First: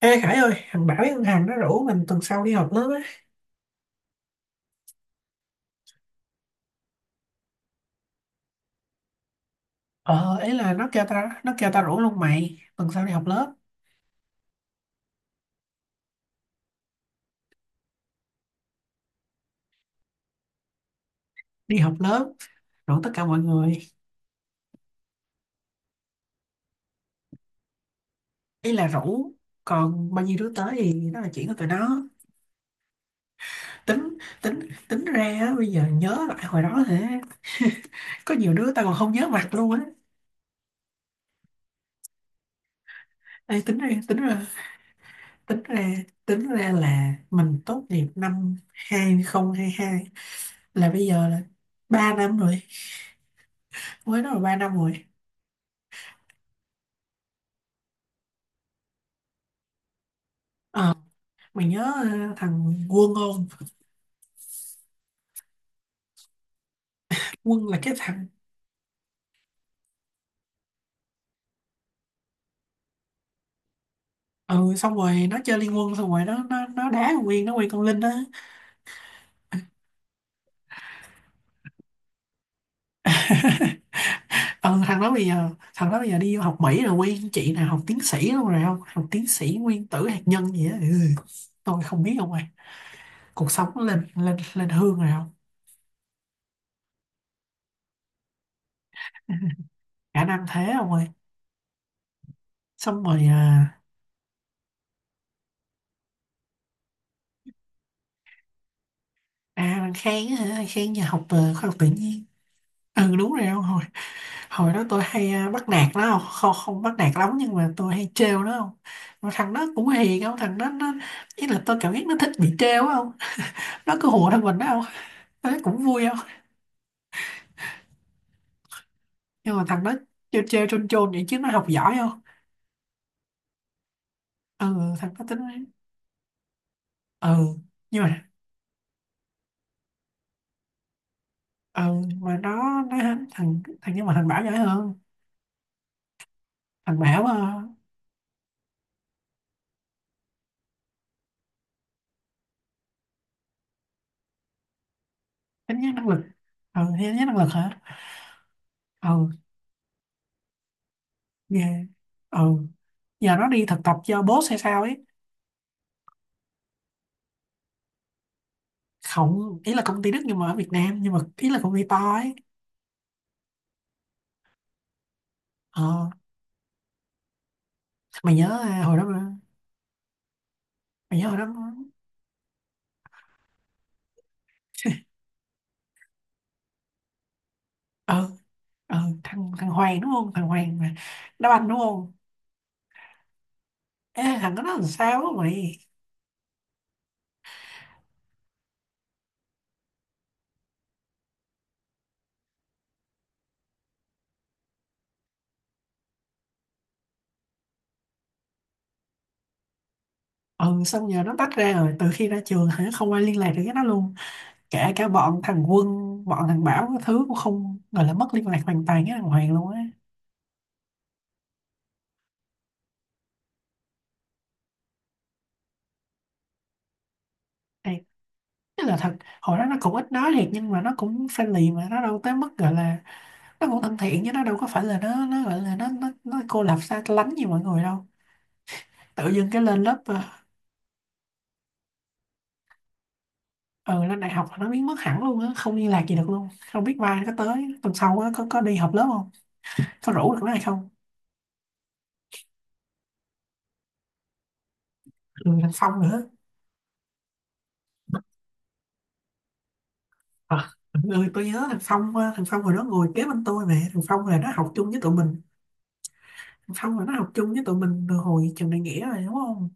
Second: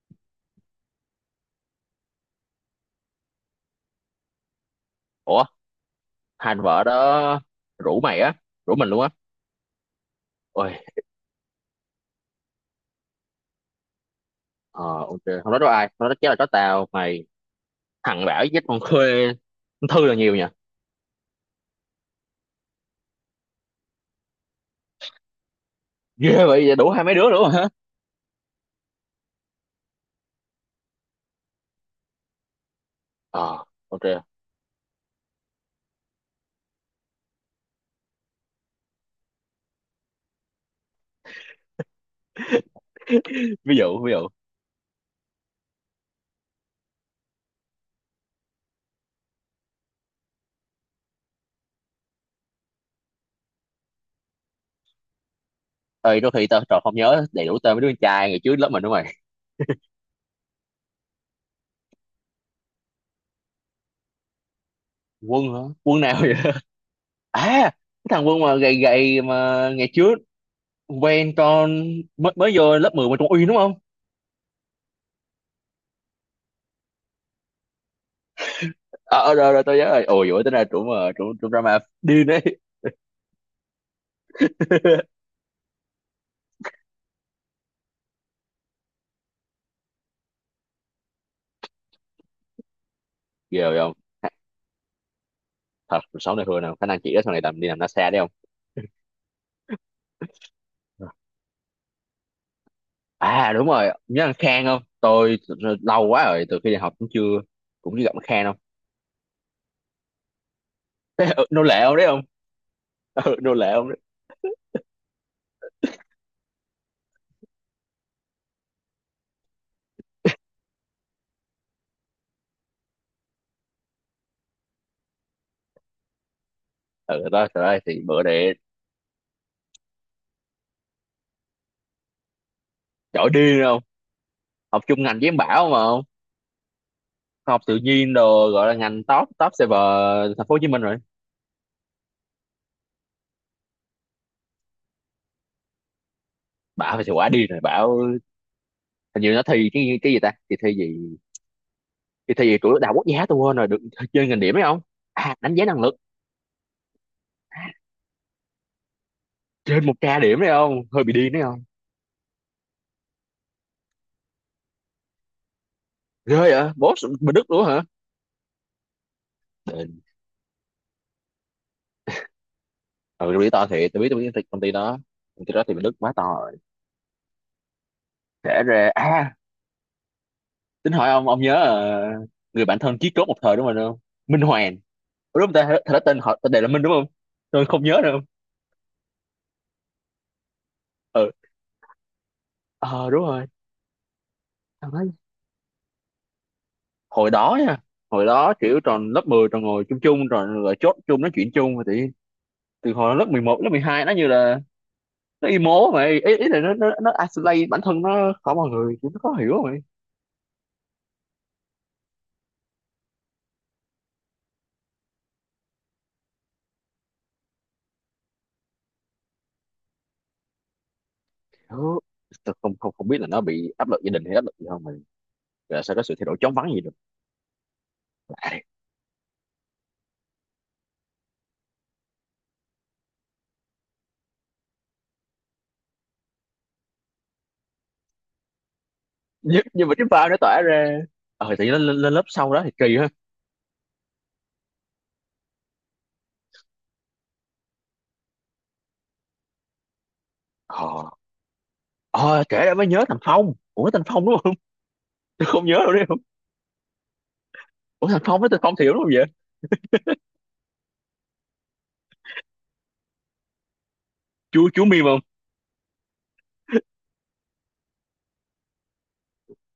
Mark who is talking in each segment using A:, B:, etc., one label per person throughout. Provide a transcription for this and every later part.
A: Ê Khải ơi, thằng Bảo với con Hằng nó rủ mình tuần sau đi họp lớp á.
B: Ủa, hai anh vợ đó rủ mày á? Rủ mình luôn á?
A: Ờ, ấy là
B: Ôi,
A: nó kêu ta rủ luôn mày, tuần sau đi họp lớp,
B: ờ, ok, không nói đó ai không nói đó chắc là có tao mày, thằng bảo với con Khuê, con Thư là nhiều nha.
A: đi họp lớp, rủ tất cả mọi người.
B: Ghê vậy đủ hai mấy đứa luôn hả?
A: Ý là rủ, còn bao nhiêu đứa tới thì đó là chuyện của tụi nó.
B: Ờ, ok.
A: Tính, tính, tính ra á, bây giờ nhớ lại hồi đó hả, có nhiều đứa ta còn không nhớ mặt luôn á. Ê,
B: Ví
A: tính ra,
B: dụ, ví
A: tính
B: dụ.
A: ra, tính ra, tính ra là mình tốt nghiệp năm 2022, là bây giờ là 3 năm rồi, mới đó là 3 năm rồi.
B: Ơi, đôi khi tao trò không nhớ đầy đủ tên mấy đứa con trai ngày trước lớp mình đúng mày?
A: Ờ, mày nhớ ờ, thằng Quân không.
B: Quân hả? Quân nào vậy? À,
A: Quân
B: cái
A: là cái thằng,
B: thằng Quân mà gầy gầy mà ngày trước quen con, mới mới vô lớp 10 mà trong uy đúng không?
A: ừ, xong rồi nó chơi Liên Quân, xong rồi nó đá con Nguyên, nó quen con Linh đó.
B: Ờ à, rồi rồi tao nhớ rồi, ôi dồi ôi, tính ra trụ mà trụ trụ drama điên đấy.
A: Ừ, thằng đó bây giờ thằng đó bây giờ đi học Mỹ rồi, quen chị nào học tiến sĩ luôn rồi, không, học tiến sĩ nguyên tử hạt nhân gì á, ừ. Tôi không biết không ơi, cuộc
B: Ghê
A: sống nó
B: không.
A: lên lên lên hương rồi không.
B: Thật sáu này hư nào, khả năng chị đó sau này làm đi làm lái xe đấy không.
A: Khả năng thế không ơi, xong rồi
B: À đúng
A: à.
B: rồi, nhớ anh Khang không tôi, lâu quá rồi từ khi đi học cũng chưa, cũng chưa gặp anh Khang không.
A: À, thằng Khang á hả? Thằng Khang giờ học
B: Thế, ừ,
A: ờ, khoa
B: nô
A: học
B: lệ
A: tự
B: không đấy không.
A: nhiên. Ừ, đúng
B: Ừ,
A: rồi
B: nô
A: không.
B: lệ
A: hồi
B: không đấy.
A: hồi đó tôi hay à, bắt nạt nó không, không, không bắt nạt lắm nhưng mà tôi hay trêu nó không. Mà thằng đó cũng hiền không, thằng đó nó, ý là tôi cảm giác nó thích bị trêu á không, nó cứ hùa theo mình đó không, tôi thấy cũng vui không.
B: Ừ đó, trời ơi thì bữa để.
A: Nhưng mà thằng đó trêu trêu chôn chôn vậy chứ nó học giỏi không.
B: Giỏi điên không. Học
A: Ừ,
B: chung
A: thằng
B: ngành
A: đó
B: với em
A: tính,
B: Bảo mà không.
A: ừ,
B: Học tự
A: nhưng
B: nhiên
A: mà
B: đồ gọi là ngành top, top server. Thành phố Hồ Chí Minh rồi.
A: ừ, mà nó thằng thằng nhưng mà thằng Bảo giỏi hơn.
B: Bảo
A: Thằng
B: phải
A: Bảo
B: quá điên rồi Bảo. Hình như nó thi cái gì ta, thì thi gì, thì thi gì của đại học quốc gia tôi quên rồi được. Chơi ngành điểm đấy không. À, đánh giá
A: tính
B: năng
A: nhất
B: lực.
A: năng lực. Ừ, tính nhất năng lực hả? Ừ.
B: Trên một k điểm đấy không, hơi bị điên đấy không.
A: Ghê. Ừ, giờ nó đi thực tập cho boss hay sao ấy.
B: Ghê vậy, boss bên Đức luôn hả?
A: Không, ý là
B: Đền.
A: công ty Đức nhưng mà ở Việt Nam, nhưng mà ý là công ty to ấy.
B: Ừ, tôi biết to thiệt, tôi biết cái công ty đó, công ty đó thì
A: Ờ,
B: bên Đức quá to rồi.
A: mày nhớ
B: Kể
A: à,
B: ra
A: hồi đó mà
B: à, tính hỏi
A: mày nhớ
B: ông
A: hồi
B: ông
A: đó
B: nhớ
A: mà.
B: người bạn thân chí cốt một thời đúng không không. Minh Hoàng. Ủa đúng không ta, thật ra tên họ tên đề là Minh đúng không, tôi không nhớ đâu.
A: ờ ờ thằng thằng Hoàng đúng không, thằng Hoàng mà
B: Ừ.
A: đá banh đúng không.
B: Ờ đúng rồi.
A: Ê, thằng đó nó làm
B: Tao nói,
A: sao á mày?
B: hồi đó nha, hồi đó kiểu tròn lớp 10 tròn ngồi chung, chung rồi rồi chốt chung nói chuyện chung rồi thì từ hồi lớp 11 lớp 12 nó như là nó emo mày ý, ý là nó nó isolate bản thân nó khỏi mọi người kiểu nó khó hiểu.
A: Ừ, xong giờ nó tách ra rồi từ khi ra trường hả, không ai liên lạc được với nó luôn, kể cả bọn thằng Quân, bọn thằng Bảo cái thứ, cũng không, gọi là mất liên lạc hoàn toàn với thằng Hoàng luôn á.
B: Đó, tôi không không không biết là nó bị áp lực gia đình hay áp lực gì không, mà là sao có sự thay đổi chóng vánh gì được. Lạ.
A: Thế là thật, hồi đó nó cũng ít nói thiệt nhưng mà nó cũng friendly, mà nó đâu tới mức gọi là, nó cũng thân thiện chứ nó đâu có phải là nó gọi là nó cô lập xa lánh như mọi người đâu. Tự dưng cái
B: nhưng,
A: lên
B: nhưng mà
A: lớp
B: cái
A: ờ,
B: pha nó tỏa ra, ờ thì lên, lên lớp sau đó thì kỳ ha.
A: ừ lên đại học là nó biến mất hẳn luôn á, không liên lạc gì được luôn, không biết mai nó có tới tuần sau á, có đi họp lớp không, có rủ được nó hay không.
B: Ờ. Ờ kể ra mới nhớ thằng Phong, ủa thằng Phong đúng không? Tôi
A: Ừ,
B: không
A: thằng
B: nhớ
A: Phong
B: đâu đấy không.
A: nữa.
B: Ủa thằng Phong với thằng Phong Thiểu đúng không vậy?
A: À, ừ, tôi nhớ thằng Phong hồi đó ngồi kế bên tôi, mà thằng Phong là nó
B: chú
A: học
B: chú
A: chung với
B: Mim
A: tụi
B: không.
A: mình. Thằng Phong là nó học chung với tụi mình từ hồi trường đại nghĩa rồi đúng không.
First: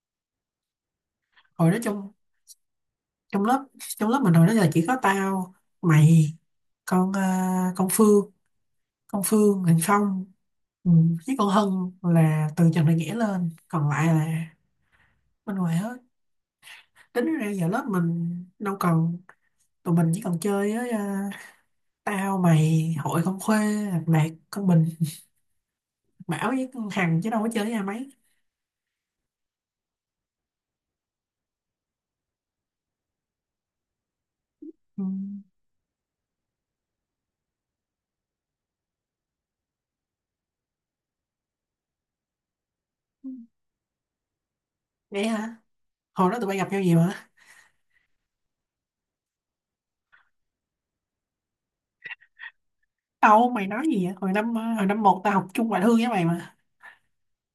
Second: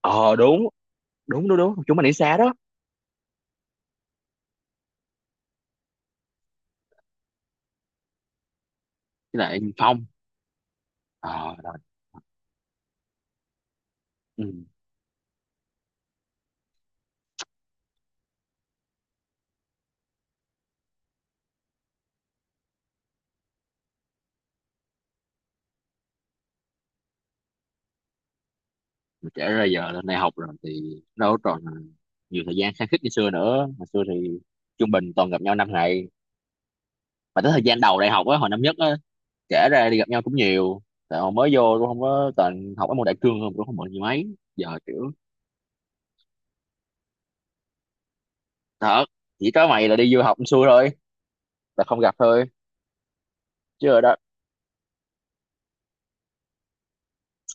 B: Ờ đúng, đúng
A: Hồi
B: đúng
A: đó
B: chúng mình
A: trong
B: đi xa đó.
A: trong lớp trong lớp mình hồi đó là chỉ có tao, mày, con ờ, con Phương con
B: Với
A: Phương
B: lại
A: Huỳnh
B: Phong.
A: Phong. Ừ, với con
B: Ờ rồi.
A: Hân là từ Trần Đại Nghĩa lên, còn lại
B: Ừ.
A: là bên ngoài hết. Tính ra giờ lớp mình đâu còn, tụi mình chỉ còn chơi với ờ, tao mày, hội con Khuê, Lạc Đạt, con Bình, Bảo với con Hằng, chứ đâu có chơi với ai mấy.
B: Mà kể ra giờ lên đại học rồi thì đâu còn nhiều thời gian khăng khít như xưa nữa, hồi xưa thì trung
A: Ừ.
B: bình toàn gặp nhau năm ngày. Mà tới thời gian đầu đại học á, hồi năm nhất á, kể ra đi gặp nhau cũng nhiều, tại hồi mới vô cũng không có, toàn học ở môn đại cương không, cũng không mượn gì mấy giờ kiểu.
A: Vậy hả, hồi đó tụi bay gặp nhau gì mà.
B: Thật, chỉ có mày là đi du học xui thôi, là không gặp thôi.
A: Đâu, mày nói
B: Chứ rồi
A: gì vậy,
B: đó,
A: hồi năm 1 tao học chung ngoại thương với mày mà.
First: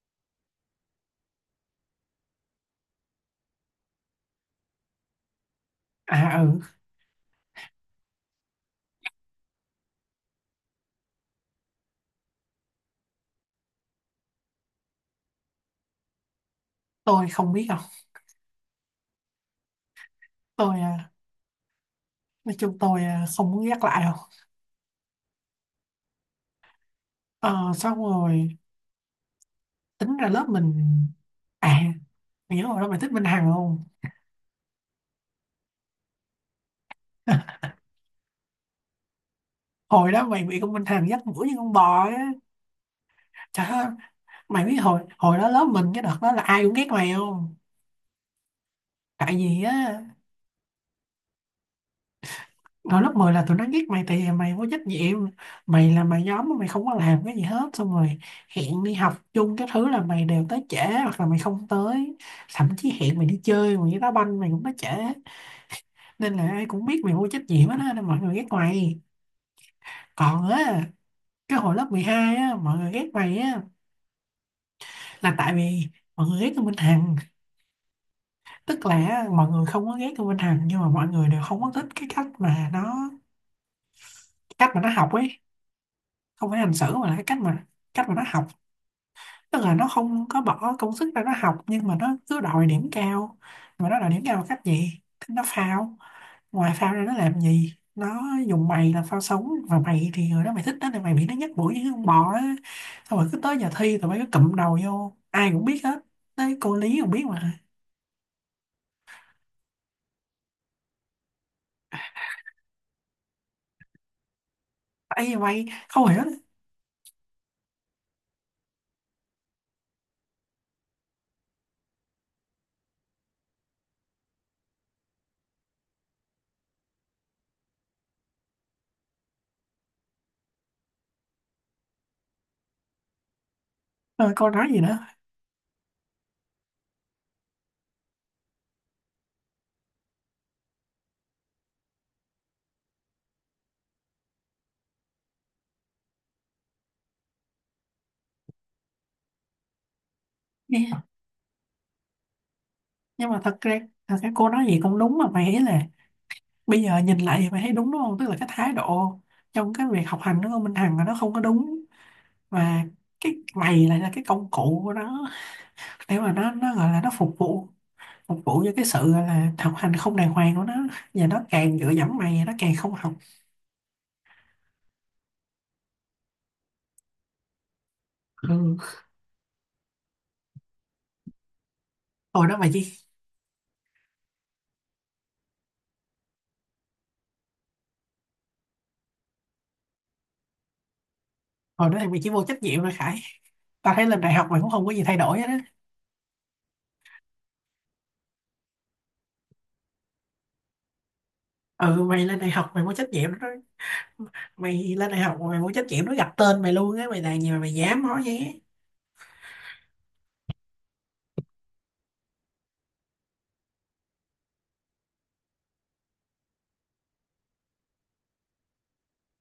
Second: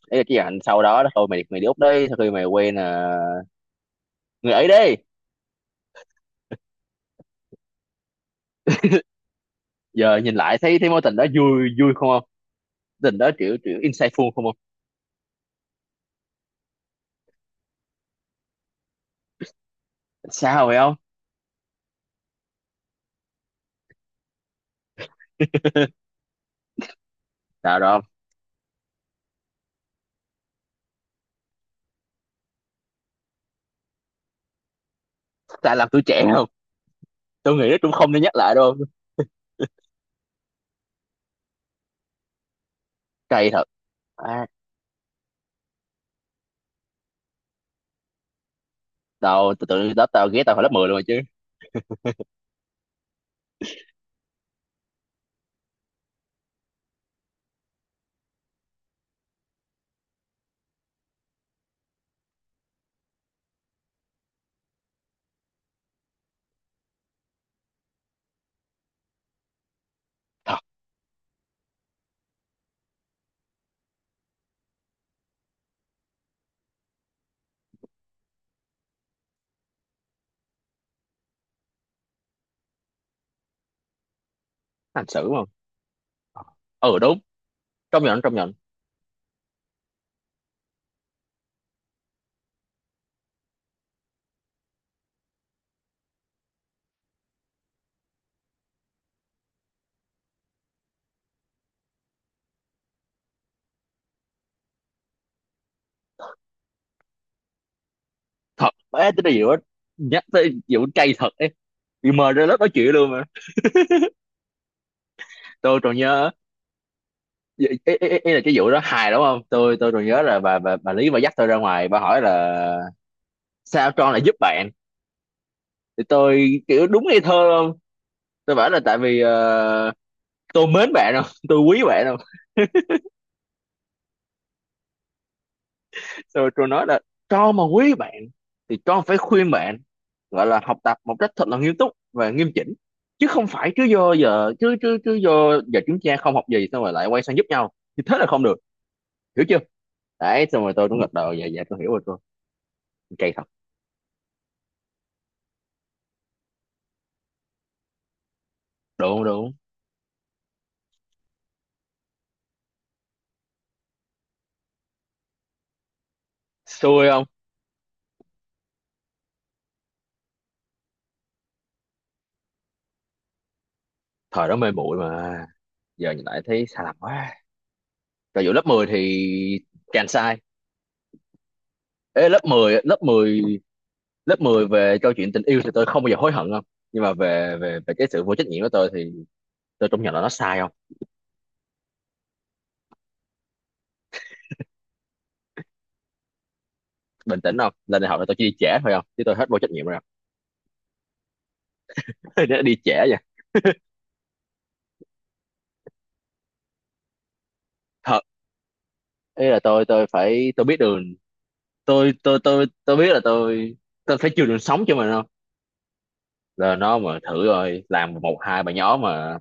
B: ấy là cái hành sau đó đó thôi, mày mày đi Úc đi sau khi mày quen người ấy đi.
A: À, ừ,
B: Giờ nhìn lại thấy thấy mối tình đó vui vui không không, tình đó kiểu kiểu insightful không không.
A: tôi không biết đâu.
B: Sao vậy
A: Tôi ờ,
B: không.
A: nói chung tôi à, không muốn nhắc lại đâu. Ờ,
B: Sao
A: xong
B: đâu.
A: rồi tính ra lớp mình, à, mày nhớ hồi đó mày thích Minh Hằng không.
B: Tại làm tuổi trẻ không. Tôi nghĩ nó cũng không nên nhắc lại đâu.
A: Hồi đó mày bị con Minh Hằng dắt mũi như con bò á,
B: Cay thật.
A: trời ơi.
B: À,
A: Mày biết hồi hồi đó lớp mình cái đợt đó là ai cũng ghét mày không, tại
B: tao
A: vì
B: tự tự
A: á,
B: đó tao ghé tao hồi lớp 10 luôn rồi chứ.
A: hồi lớp 10 là tụi nó ghét mày tại vì mày vô trách nhiệm. Mày là mày nhóm mà mày không có làm cái gì hết, xong rồi hẹn đi học chung cái thứ là mày đều tới trễ, hoặc là mày không tới, thậm chí hẹn mày đi chơi, mày đi đá banh mày cũng tới trễ, nên là ai cũng biết mày vô trách nhiệm hết á, nên mọi người ghét mày. Còn á, cái hồi lớp 12 á, mọi người ghét mày á, là tại vì mọi người ghét Tô Minh Hằng. Tức là á, mọi người không có ghét Tô Minh Hằng nhưng mà mọi người đều không có thích cái cách mà nó
B: Hành
A: học
B: xử
A: ấy.
B: không.
A: Không phải hành xử
B: Ừ
A: mà là
B: đúng,
A: cái cách mà
B: trong
A: cách mà
B: nhận,
A: nó
B: trong
A: học.
B: nhận.
A: Tức là nó không có bỏ công sức ra nó học nhưng mà nó cứ đòi điểm cao. Mà nó đòi điểm cao bằng cách gì, nó phao, ngoài phao ra nó làm gì, nó dùng mày làm phao sống và mày thì người đó mày thích đó thì mày bị nó nhắc mũi như con bò á. Xong rồi cứ tới giờ thi tụi bay cứ cụm đầu vô, ai cũng biết hết, tới cô Lý còn biết mà.
B: Thật bé tính điều á, nhắc tới vụ cay thật ấy, bị mời ra lớp nói chuyện luôn mà.
A: Ấy mày
B: Tôi còn
A: không hiểu nữa.
B: nhớ, ý là cái vụ đó hài đúng không, tôi còn nhớ là bà, bà Lý bà dắt tôi ra ngoài bà hỏi là sao Tron lại giúp bạn, thì tôi kiểu đúng ngây thơ luôn, tôi bảo là tại vì tôi mến bạn không, tôi quý bạn không.
A: Rồi cô nói gì nữa?
B: Rồi tôi nói là, cho mà quý bạn thì con phải khuyên bạn gọi là học tập một cách thật là nghiêm túc và nghiêm chỉnh, chứ không phải cứ do giờ chứ chứ chứ do giờ chúng ta không học gì xong rồi lại quay sang giúp nhau thì thế là không được, hiểu chưa. Đấy xong rồi tôi cũng
A: Nghe-
B: gật đầu dạ dạ tôi hiểu rồi tôi.
A: nhưng
B: Cây
A: mà
B: thật.
A: thật ra, thật ra cô nói gì cũng đúng mà mày, ý là bây giờ nhìn lại thì mày thấy đúng đúng không? Tức là cái thái độ
B: Đúng, đúng.
A: trong cái việc học hành nó của con Minh Hằng là nó không có đúng, và cái mày lại là cái công cụ của nó để mà nó gọi là
B: Xui
A: nó
B: không.
A: phục vụ, phục vụ cho cái sự gọi là học hành không đàng hoàng của nó. Và nó càng dựa dẫm mày nó càng không học.
B: Thời đó mê muội mà, giờ nhìn lại thấy sai lầm quá. Rồi vụ lớp
A: Ừ.
B: 10 thì càng sai. Ê, lớp
A: hồi đó mày
B: 10
A: chỉ
B: lớp 10 về câu chuyện tình yêu thì tôi không bao giờ hối hận không, nhưng mà về về về cái sự vô trách nhiệm của tôi thì tôi công nhận là nó sai không.
A: Hồi đó thì mày chỉ vô trách nhiệm thôi Khải. Tao thấy lên đại học mày cũng không có gì thay đổi hết á.
B: Bình tĩnh không, lên đại học là tôi chỉ đi trễ thôi không, chứ tôi hết vô trách nhiệm rồi.
A: Ừ, mày lên
B: Không,
A: đại
B: nó
A: học
B: đi
A: mày vô
B: trễ
A: trách
B: vậy.
A: nhiệm đó. Mày lên đại học mày vô trách nhiệm, nó gặp tên mày luôn á, mày làm gì mà mày dám nói
B: Thật,
A: vậy á?
B: ý là tôi phải, tôi biết đường, tôi biết là tôi phải chừa đường sống cho mình không, là nó mà thử rồi làm một hai bài nhỏ mà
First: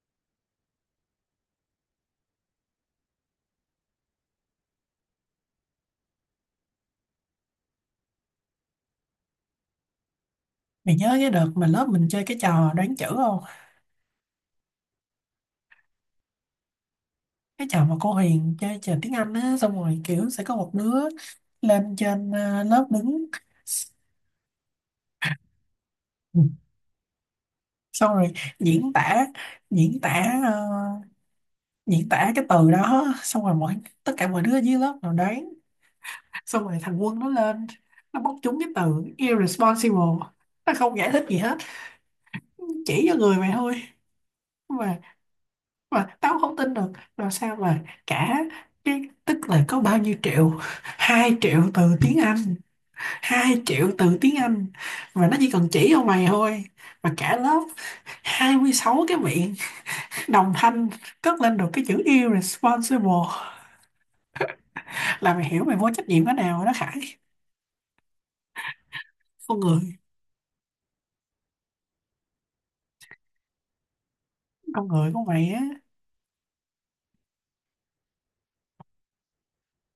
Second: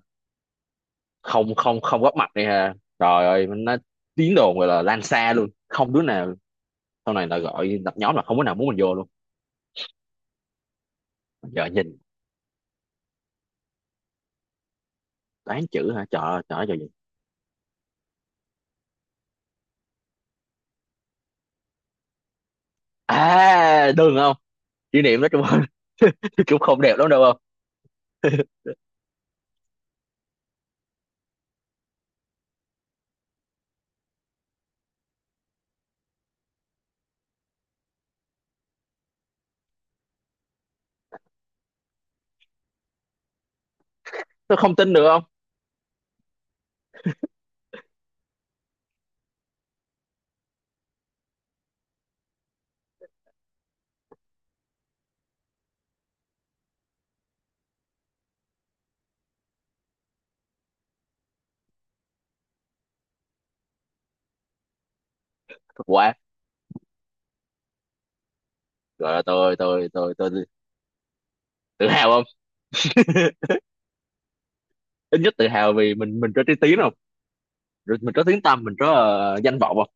B: không không không góp mặt đi ha, trời ơi, nó tiếng đồn gọi là lan xa luôn không, đứa nào sau này là gọi lập nhóm là không có nào muốn mình vô luôn.
A: Mày nhớ cái đợt mà
B: Giờ
A: lớp
B: nhìn,
A: mình chơi cái trò đoán chữ không?
B: toán chữ hả, trời ơi, trời ơi, trời gì.
A: Cái trò mà cô Huyền chơi trò tiếng Anh á, xong rồi kiểu sẽ có một đứa lên trên ờ, lớp đứng,
B: À đừng không, kỷ niệm đó chung, cũng không đẹp lắm đâu không.
A: xong rồi diễn tả diễn tả ờ, diễn tả cái từ đó, xong rồi mọi, tất cả mọi đứa dưới lớp nào đoán. Xong rồi thằng Quân nó lên, nó bóc trúng cái từ irresponsible, nó không giải thích gì hết, chỉ cho người mày thôi.
B: Tôi không tin
A: mà
B: được không.
A: mà tao không tin được. Rồi sao mà cả, cái tức là có bao nhiêu triệu, 2 triệu từ tiếng Anh, 2 triệu từ tiếng Anh, mà nó chỉ cần chỉ cho mày thôi, mà cả lớp 26 cái miệng đồng thanh cất lên được cái chữ irresponsible, là mày hiểu mày vô trách
B: Quá.
A: nhiệm cái nào rồi đó Khải.
B: Rồi
A: con người
B: tôi tự hào không,
A: con người
B: ít
A: của
B: nhất
A: mày
B: tự
A: á.
B: hào vì mình có trí tiếng không. Rồi mình có tiếng tăm, mình có danh vọng không,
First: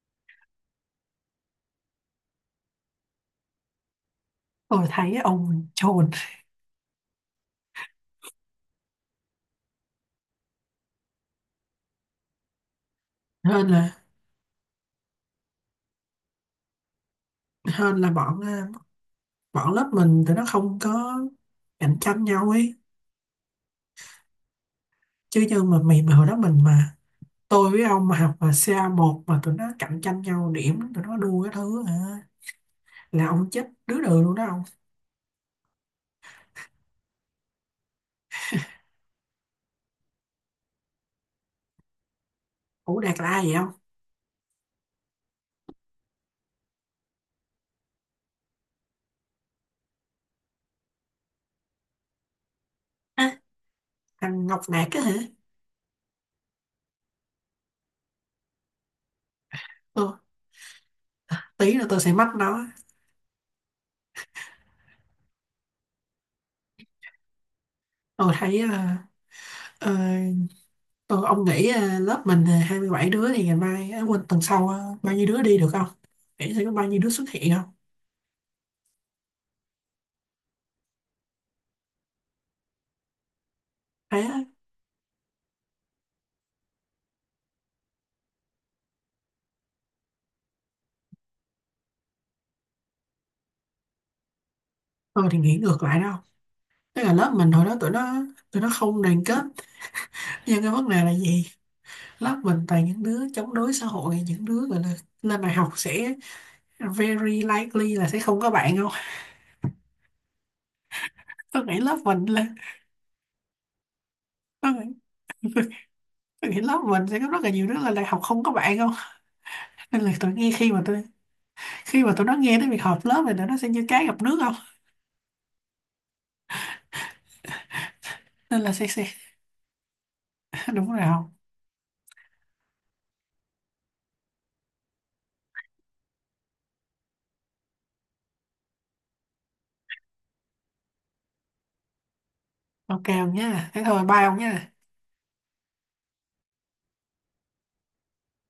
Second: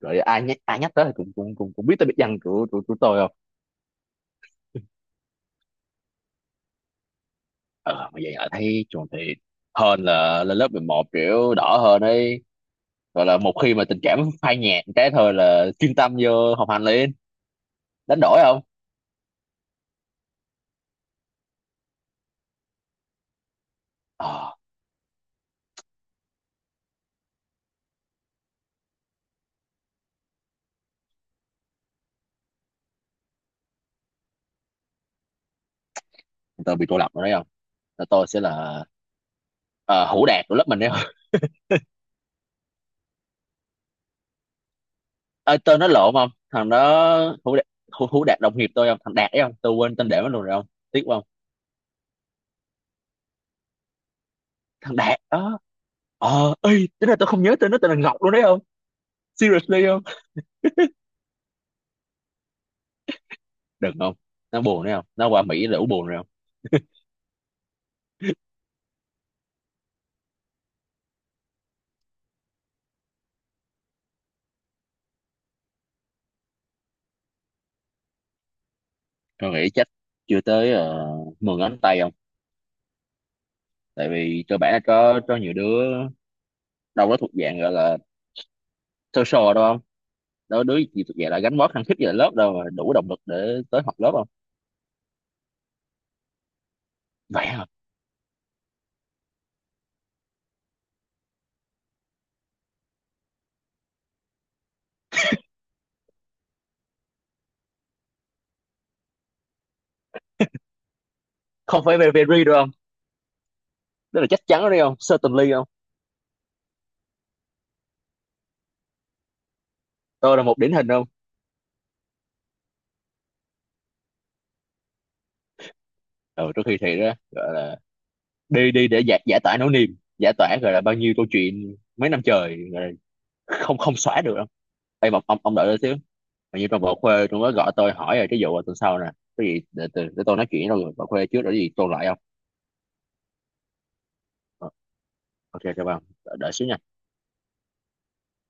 B: rồi ai nhắc, tới thì cũng cũng cũng cũng biết tới biệt danh của tôi không.
A: Tôi thấy ông chồn.
B: Ờ mà vậy là thấy chuẩn thì, hơn là lên lớp 11 kiểu đỏ hơn ấy, gọi là một
A: Hơn
B: khi mà
A: là,
B: tình cảm phai nhạt cái thôi là chuyên tâm vô học hành liền.
A: hơn là
B: Đánh đổi
A: bọn ờ,
B: không.
A: bọn lớp mình tụi nó không có cạnh tranh nhau ấy.
B: Ờ
A: Chứ như mà mày mà hồi đó mình mà, tôi với ông mà học mà ca một mà tụi nó cạnh tranh nhau điểm, tụi nó đua cái thứ hả, là ông chết đứa đường luôn đó ông.
B: tôi bị cô lập rồi đấy không, là tôi sẽ là ờ, hủ đạt của lớp mình đấy.
A: Ủa Đạt là ai vậy ông?
B: Ê, tên nó lộn không, thằng đó hữu đạt, hữu đạt đồng nghiệp tôi không, thằng đạt ấy không, tôi quên tên để nó luôn rồi không. Tiếc không.
A: À, thằng Ngọc Đạt
B: Thằng
A: á hả.
B: đạt đó. Ờ ê, tính là tôi không nhớ tên nó tên là Ngọc luôn đấy không, seriously không.
A: Ừ, tí nữa tôi sẽ mách nó.
B: Đừng không, nó buồn đấy không, nó qua Mỹ là ủ buồn rồi không.
A: Tôi thấy ờ, ờ, ờ, ông nghĩ à, lớp mình à, 27 đứa thì ngày mai, à, quên, tuần sau à, bao nhiêu đứa đi được không? Nghĩ sẽ có bao nhiêu đứa xuất hiện không?
B: Tôi nghĩ chắc chưa tới 10 ngón tay không, tại
A: Thế á,
B: vì cơ bản là có nhiều đứa đâu đó thuộc dạng gọi là social đâu không, đó đứa gì thuộc dạng là gánh vác khăng khít về lớp đâu mà đủ động lực để tới học lớp không.
A: tôi thì nghĩ ngược lại đâu. Tức là lớp
B: Vậy
A: mình hồi
B: hả,
A: đó tụi nó, tụi nó không đoàn kết. Nhưng cái vấn đề là gì? Lớp mình toàn những đứa chống đối xã hội, những đứa gọi là lên đại học sẽ very likely là sẽ không có bạn không? Tôi nghĩ
B: không
A: lớp
B: phải very,
A: mình
B: very
A: là
B: đâu không, tức là chắc chắn
A: tôi
B: đấy
A: nghĩ,
B: không, certainly không.
A: tôi nghĩ lớp mình sẽ có rất là nhiều đứa lên đại học không có bạn không? Nên là tôi
B: Tôi là
A: nghe
B: một điển hình không.
A: khi mà tụi nó nghe tới việc họp lớp thì tụi nó sẽ như cá gặp nước không?
B: Ừ, trước khi thi đó gọi là
A: Nên là
B: đi,
A: sẽ
B: đi để
A: sẽ
B: giải, giải tỏa nỗi niềm, giải tỏa gọi là
A: đúng
B: bao
A: rồi.
B: nhiêu câu chuyện mấy năm trời gọi là không không xóa được đâu. Ê, mà ông, đợi tôi xíu, hình như trong bộ khuê tôi mới gọi tôi hỏi rồi cái vụ tuần sau nè, cái gì để tôi nói chuyện với rồi bộ khuê trước rồi cái gì tôi lại không.
A: Ok ông nhá, thế thôi, bye ông
B: Ờ,
A: nhá.
B: ok cho bạn đợi, xíu nha.